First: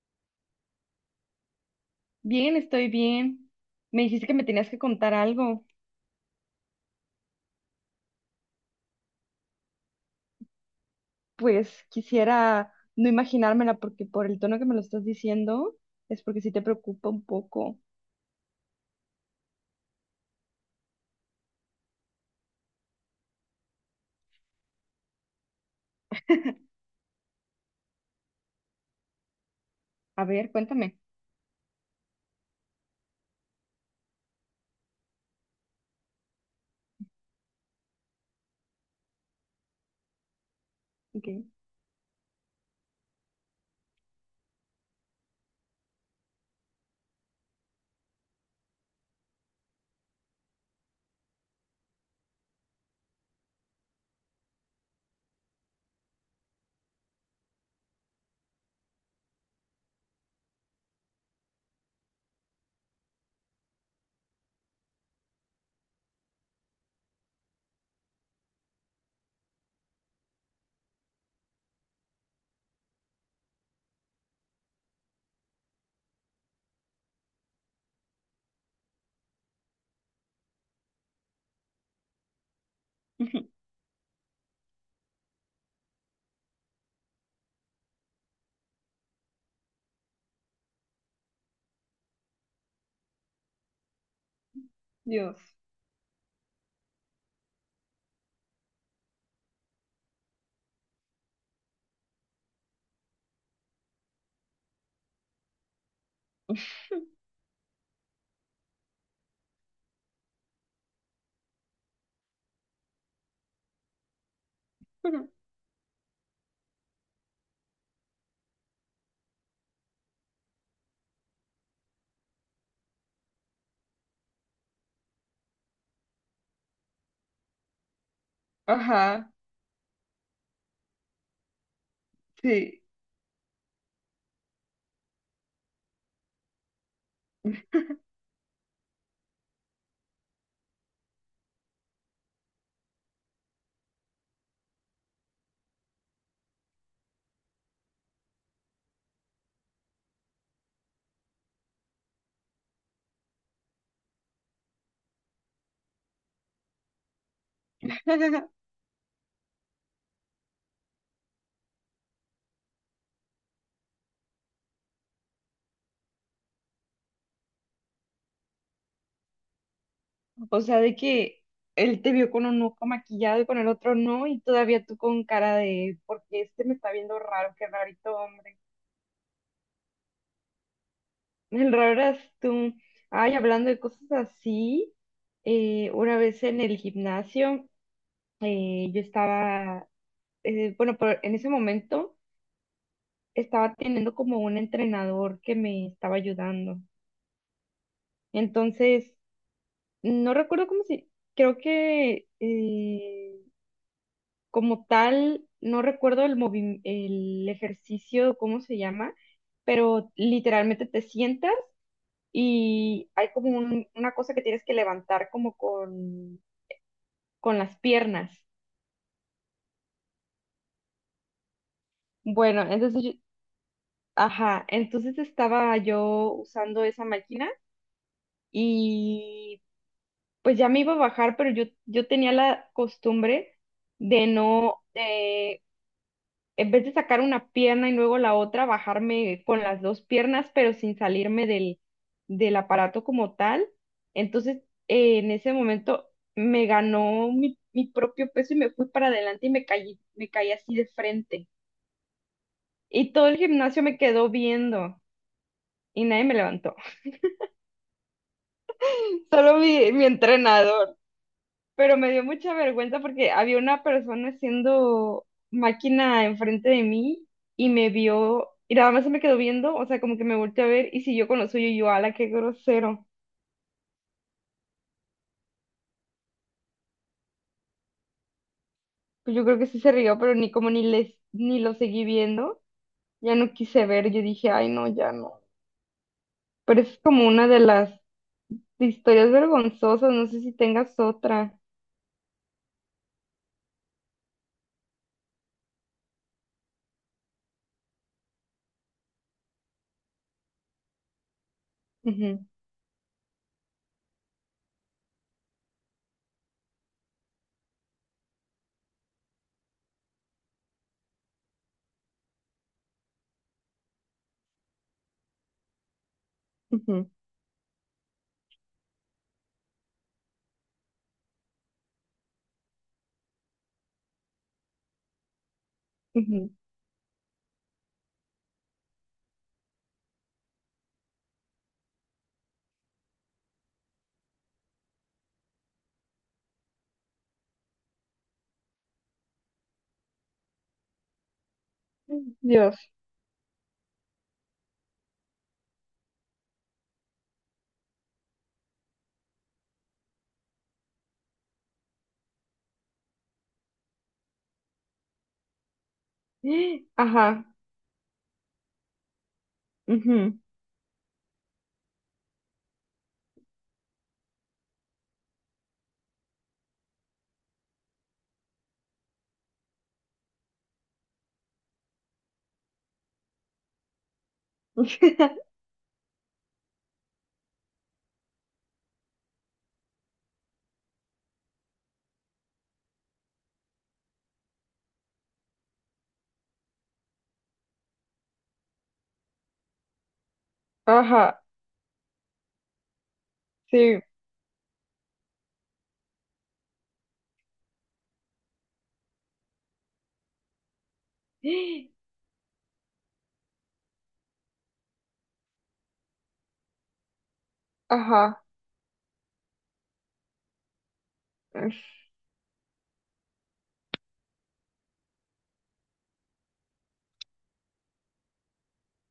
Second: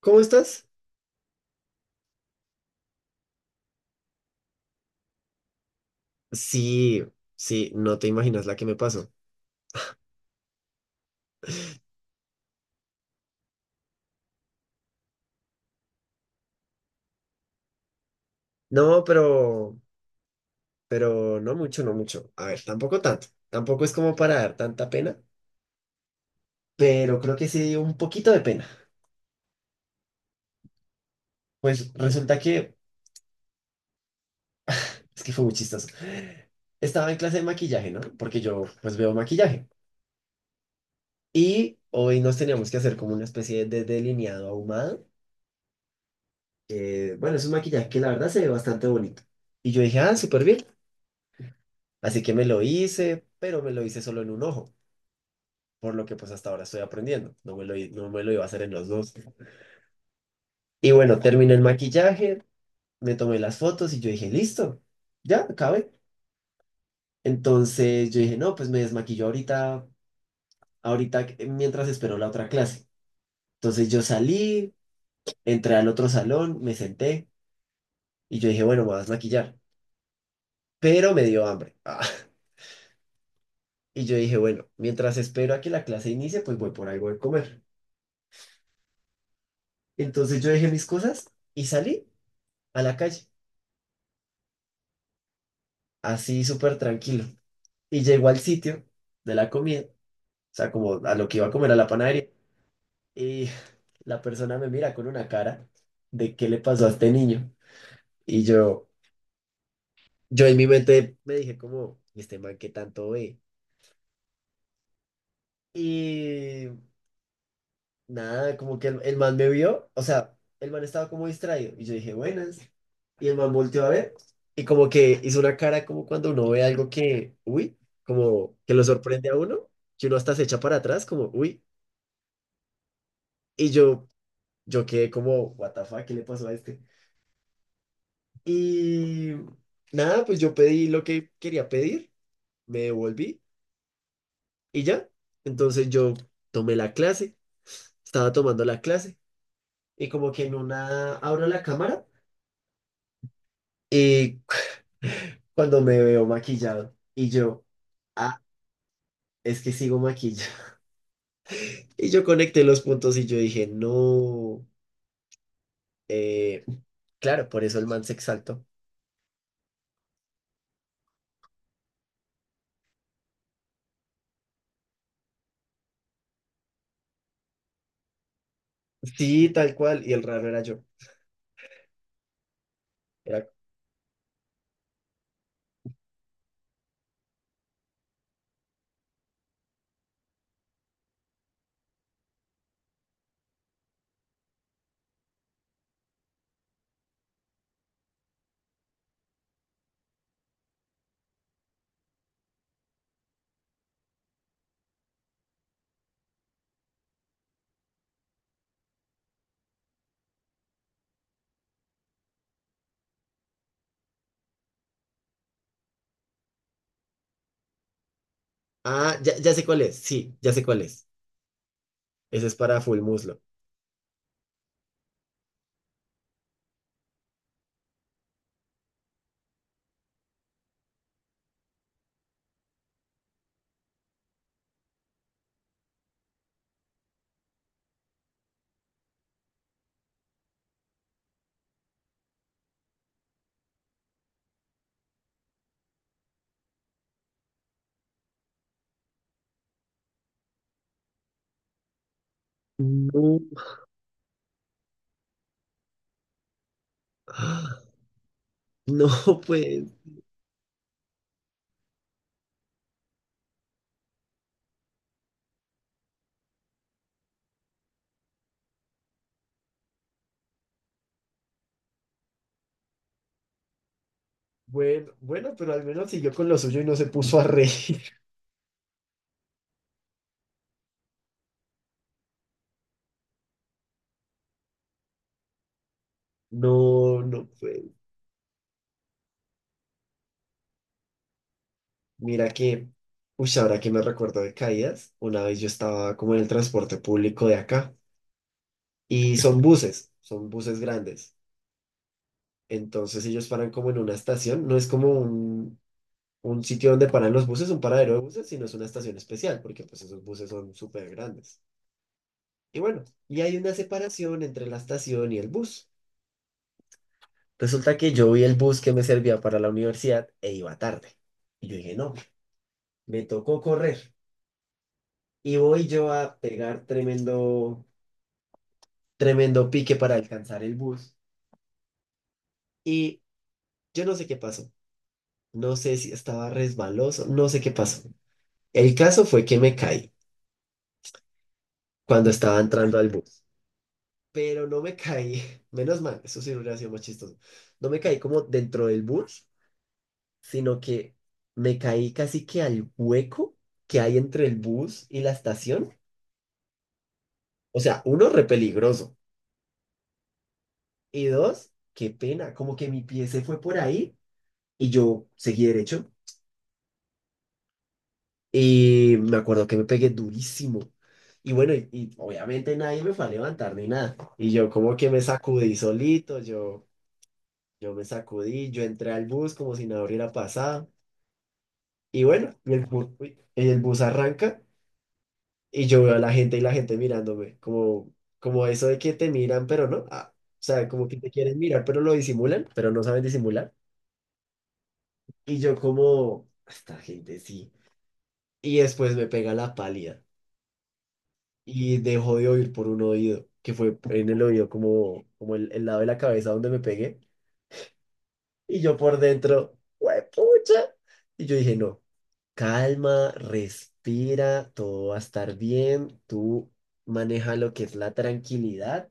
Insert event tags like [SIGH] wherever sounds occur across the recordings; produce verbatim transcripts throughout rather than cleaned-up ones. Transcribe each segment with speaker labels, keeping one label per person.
Speaker 1: ¿Cómo estás?
Speaker 2: Bien, estoy bien. Me dijiste que me tenías que contar algo.
Speaker 1: Sí, sí, no te imaginas la que me pasó.
Speaker 2: Pues quisiera no imaginármela porque por el tono que me lo estás diciendo es porque sí te preocupa un poco.
Speaker 1: No, pero, pero no mucho, no mucho. A ver, tampoco tanto. Tampoco es como para dar tanta pena, pero creo que sí dio un poquito de pena.
Speaker 2: A ver, cuéntame.
Speaker 1: Pues resulta que, es que fue muy chistoso. Estaba en clase de maquillaje, ¿no? Porque yo, pues veo maquillaje.
Speaker 2: Ok.
Speaker 1: Y hoy nos teníamos que hacer como una especie de delineado ahumado. Eh, bueno, es un maquillaje que la verdad se ve bastante bonito. Y yo dije, ah, súper bien. Así que me lo hice, pero me lo hice solo en un ojo, por lo que pues hasta ahora estoy aprendiendo. No me lo, i- no me lo iba a hacer en los dos. Y bueno, terminé el maquillaje, me tomé las fotos y yo dije, listo, ya, acabé. Entonces yo dije, no, pues me desmaquillo ahorita, ahorita que- mientras espero la otra clase. Entonces yo salí, entré al otro salón, me senté y yo dije, bueno, me voy a desmaquillar. Pero me dio hambre. [LAUGHS] Ah.
Speaker 2: [LAUGHS]
Speaker 1: Y yo dije, bueno, mientras espero a que la clase inicie, pues voy por algo de comer. Entonces yo dejé mis cosas y salí a la calle,
Speaker 2: Dios.
Speaker 1: así súper tranquilo. Y llegó al sitio de la comida, o sea, como a lo que iba a comer a la panadería. Y la persona me mira con una cara de qué le pasó a este niño. Y yo, yo en mi mente me dije como, "¿Y este man qué tanto ve?"
Speaker 2: [LAUGHS]
Speaker 1: Y nada, como que el, el man me vio, o sea, el man estaba como distraído. Y yo dije, buenas. Y el man volteó a ver. Y como que hizo una cara como cuando uno ve algo que, uy, como que lo sorprende
Speaker 2: Ajá,
Speaker 1: a uno, que uno hasta se echa para atrás, como, uy.
Speaker 2: sí.
Speaker 1: Y yo yo quedé como, what the fuck, ¿qué le pasó a este? Y nada, pues yo pedí lo que quería pedir, me devolví y ya. Entonces yo tomé la clase, estaba tomando la clase y como que en una abro la cámara y [LAUGHS] cuando me veo maquillado y yo, ah,
Speaker 2: [LAUGHS]
Speaker 1: es que sigo maquillado. [LAUGHS] Y yo conecté los puntos y yo dije, no, eh, claro, por eso el man se exaltó.
Speaker 2: O sea, de que él te vio con un ojo maquillado y con el otro no, y todavía tú con cara de, porque este me está viendo raro, qué rarito hombre.
Speaker 1: Sí, tal cual. Y el raro era yo.
Speaker 2: El raro tú. Ay,
Speaker 1: Era.
Speaker 2: hablando de cosas así, eh, una vez en el gimnasio, eh, yo estaba, eh, bueno, pero en ese momento estaba teniendo como un entrenador que me estaba ayudando. Entonces, no recuerdo cómo se creo que eh, como tal, no recuerdo el movi- el ejercicio, cómo se llama, pero literalmente te sientas y hay como un- una cosa que tienes que levantar como con, con las piernas.
Speaker 1: Ah, ya, ya sé cuál es. Sí, ya sé cuál es. Ese es
Speaker 2: Bueno,
Speaker 1: para full
Speaker 2: entonces yo-
Speaker 1: muslo.
Speaker 2: ajá, entonces estaba yo usando esa máquina y pues ya me iba a bajar, pero yo, yo tenía la costumbre de no, en vez de sacar una pierna y luego la otra, bajarme con las dos piernas, pero sin salirme del, del aparato como tal. Entonces, eh, en ese momento me ganó mi, mi propio peso y me fui para adelante y me caí, me caí así de frente. Y todo el
Speaker 1: No. [LAUGHS]
Speaker 2: gimnasio me quedó viendo y nadie me levantó,
Speaker 1: Ah. No,
Speaker 2: [LAUGHS] solo
Speaker 1: pues.
Speaker 2: mi, mi entrenador. Pero me dio mucha vergüenza porque había una persona haciendo máquina enfrente de mí y me vio y nada más se me quedó viendo, o sea, como que me volteó a ver y siguió con lo suyo y yo, ala, qué grosero.
Speaker 1: Bueno, bueno, pero al menos siguió con lo suyo y no se puso a reír. [LAUGHS]
Speaker 2: Pues yo creo que sí se rió, pero ni como ni les ni lo seguí viendo, ya no quise ver, yo dije, ay, no, ya no. Pero es
Speaker 1: No,
Speaker 2: como
Speaker 1: no,
Speaker 2: una de
Speaker 1: pues.
Speaker 2: las historias vergonzosas, no sé si tengas otra.
Speaker 1: Mira que. Uy, ahora que me recuerdo de caídas, una vez yo estaba como en el transporte público de acá. Y son buses, son buses grandes.
Speaker 2: Ujú,
Speaker 1: Entonces ellos paran como en una estación. No es como un, un sitio donde paran los buses, un paradero de buses, sino es una estación especial, porque pues esos buses son súper grandes. Y bueno, y hay una separación entre la estación y el bus.
Speaker 2: ujú,
Speaker 1: Resulta que yo vi el bus que me servía para la universidad e iba tarde. Y yo dije, no, me tocó correr. Y voy yo a
Speaker 2: ujú.
Speaker 1: pegar tremendo, tremendo pique para alcanzar el bus. Y yo no sé qué pasó. No sé si estaba resbaloso, no sé qué pasó. El caso fue que me caí cuando estaba
Speaker 2: Dios.
Speaker 1: entrando al bus. Pero no me caí, [LAUGHS] menos mal, eso sí hubiera sido más chistoso. No me caí como dentro del bus, sino que me caí casi que al hueco que hay entre el bus y la estación.
Speaker 2: [GASPS] Ajá.
Speaker 1: O sea, uno, re peligroso.
Speaker 2: Ujú.
Speaker 1: Y dos, qué pena, como que mi pie se fue por ahí y yo seguí derecho. Y me acuerdo que me pegué durísimo. Y bueno, y, y obviamente nadie me fue a levantar ni nada. Y yo como que me
Speaker 2: [LAUGHS]
Speaker 1: sacudí solito, yo, yo me sacudí, yo entré al bus como si nada hubiera pasado. Y bueno, y el bus, uy, el bus arranca. Y yo veo a la gente y la gente mirándome, como, como eso de que te miran, pero no. Ah, o sea, como que te
Speaker 2: Ajá,
Speaker 1: quieren mirar, pero lo disimulan, pero no saben disimular. Y yo como, esta gente sí. Y después me pega la pálida
Speaker 2: sí.
Speaker 1: y dejo de oír por un oído, que fue en el oído como, como el, el lado de la cabeza donde me pegué.
Speaker 2: Ajá.
Speaker 1: Y yo por dentro, ¡pucha! Y yo dije,
Speaker 2: es-
Speaker 1: no, calma, respira, todo va a estar bien, tú maneja lo que es la tranquilidad.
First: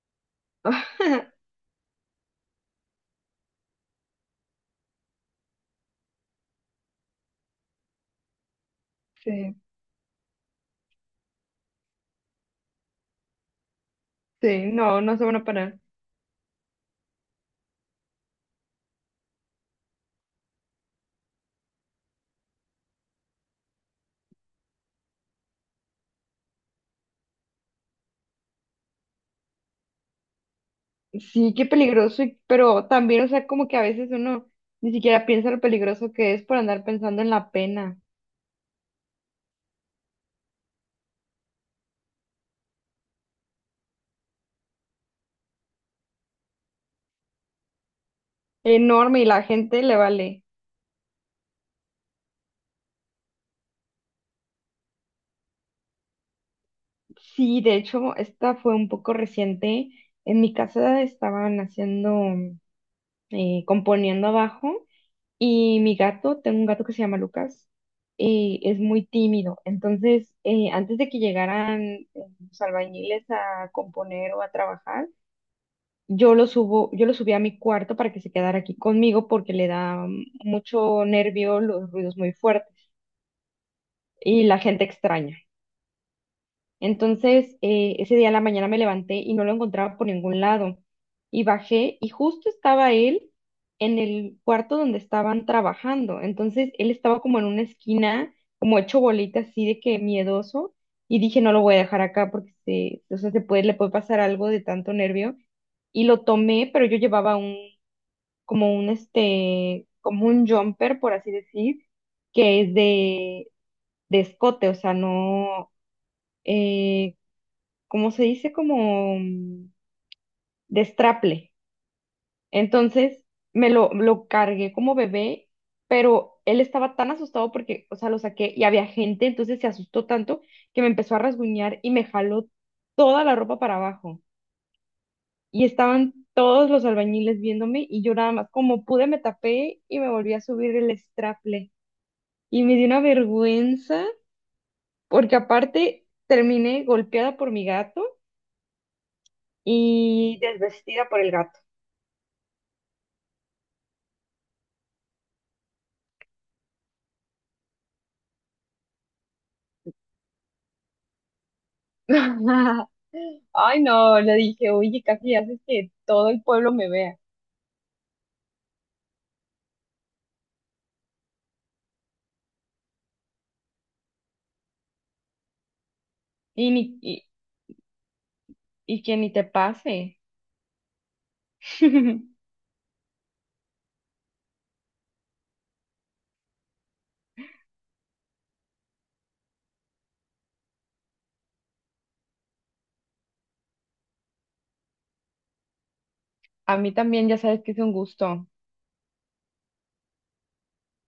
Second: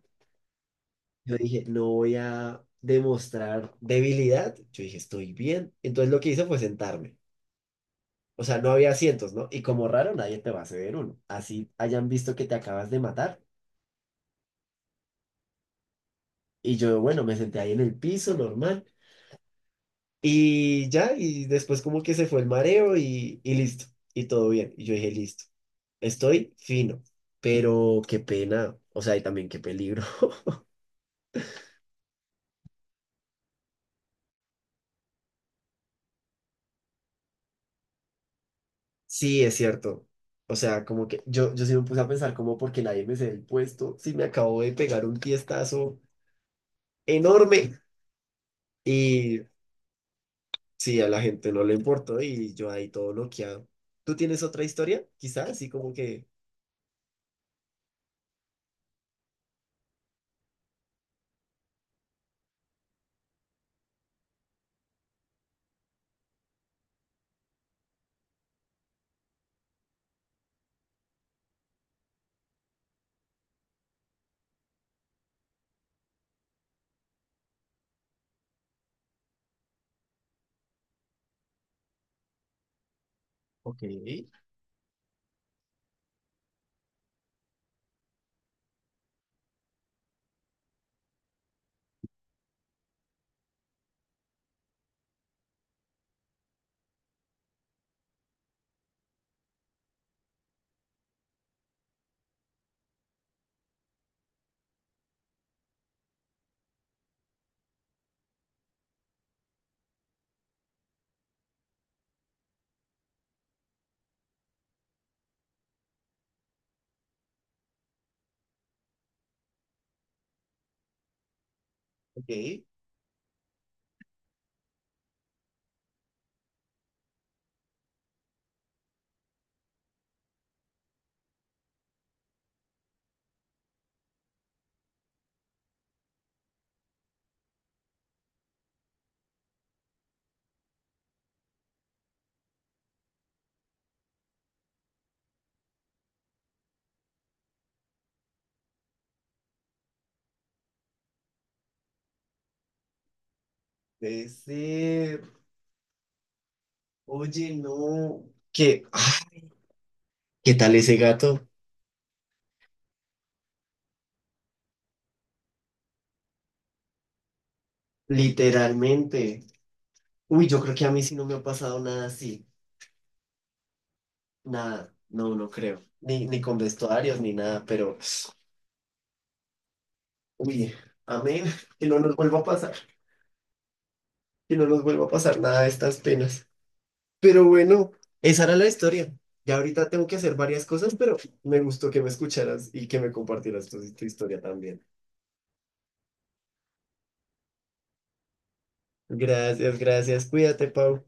Speaker 1: Yo
Speaker 2: [LAUGHS]
Speaker 1: dije, no voy a demostrar debilidad. Yo dije, estoy bien. Entonces lo que hice fue sentarme. O sea, no había asientos, ¿no?
Speaker 2: Sí,
Speaker 1: Y como raro, nadie te va a ceder uno. Así hayan visto que te acabas de matar.
Speaker 2: sí, no, no se van a parar.
Speaker 1: Y yo, bueno, me senté ahí en el piso, normal. Y ya, y después como que se fue el mareo y, y listo. Y todo bien. Y yo dije, listo. Estoy fino. Pero qué pena. O sea, y también qué peligro. [LAUGHS]
Speaker 2: Sí, qué peligroso, y- pero también, o sea, como que a veces uno ni siquiera piensa lo peligroso que es por andar pensando en la pena.
Speaker 1: Sí, es cierto. O sea, como que yo, yo sí me puse a pensar como porque nadie me cede el puesto, sí me acabo de pegar un tiestazo enorme.
Speaker 2: Enorme, y la
Speaker 1: Y
Speaker 2: gente le vale.
Speaker 1: sí, a la gente no le importó y yo ahí todo bloqueado. ¿Tú tienes otra historia? Quizás, así como que,
Speaker 2: Sí, de hecho, esta fue un poco reciente. En mi casa estaban haciendo, eh, componiendo abajo. Y mi gato, tengo un gato que se llama Lucas, eh, es muy tímido. Entonces, eh, antes de que llegaran eh, los albañiles a componer o a trabajar, yo lo subo, yo lo subí a mi cuarto para que se quedara aquí conmigo porque le da mm, mucho nervio los ruidos muy fuertes
Speaker 1: ok,
Speaker 2: y la gente extraña. Entonces, eh, ese día en la mañana me levanté y no lo encontraba por ningún lado. Y bajé y justo estaba él en el cuarto donde estaban trabajando. Entonces, él estaba como en una esquina, como hecho bolita así de que miedoso. Y dije, no lo voy a dejar acá porque se, o sea, se puede, le puede pasar algo de tanto nervio. Y lo tomé, pero yo llevaba un, como un, este, como un jumper, por así decir, que es de, de escote, o sea, no, eh, como se dice, como mm, destraple.
Speaker 1: ok,
Speaker 2: Entonces me lo, lo cargué como bebé, pero él estaba tan asustado porque, o sea, lo saqué y había gente, entonces se asustó tanto que me empezó a rasguñar y me jaló toda la ropa para abajo. Y estaban todos los albañiles viéndome y yo nada más, como pude, me tapé y me volví a subir el straple. Y me dio una vergüenza porque aparte terminé golpeada por mi gato y desvestida por el gato.
Speaker 1: puede ser. Oye, no, ¿qué, ah, qué tal ese gato?
Speaker 2: [LAUGHS] Ay, no, le dije, oye, casi haces que todo el pueblo me vea.
Speaker 1: Literalmente. Uy, yo creo que a mí sí no me ha pasado nada así, nada, no, no creo, ni, ni con
Speaker 2: Y, ni,
Speaker 1: vestuarios
Speaker 2: y,
Speaker 1: ni nada, pero...
Speaker 2: y que ni te pase.
Speaker 1: Uy, amén, que no nos vuelva a
Speaker 2: [LAUGHS]
Speaker 1: pasar, que no nos vuelva a pasar nada de estas penas. Pero bueno, esa era la historia. Ya ahorita tengo que hacer varias cosas, pero me gustó que me escucharas y que me compartieras tu, tu historia también.
Speaker 2: A mí también ya sabes que es un gusto.
Speaker 1: Gracias, gracias. Cuídate, Pau.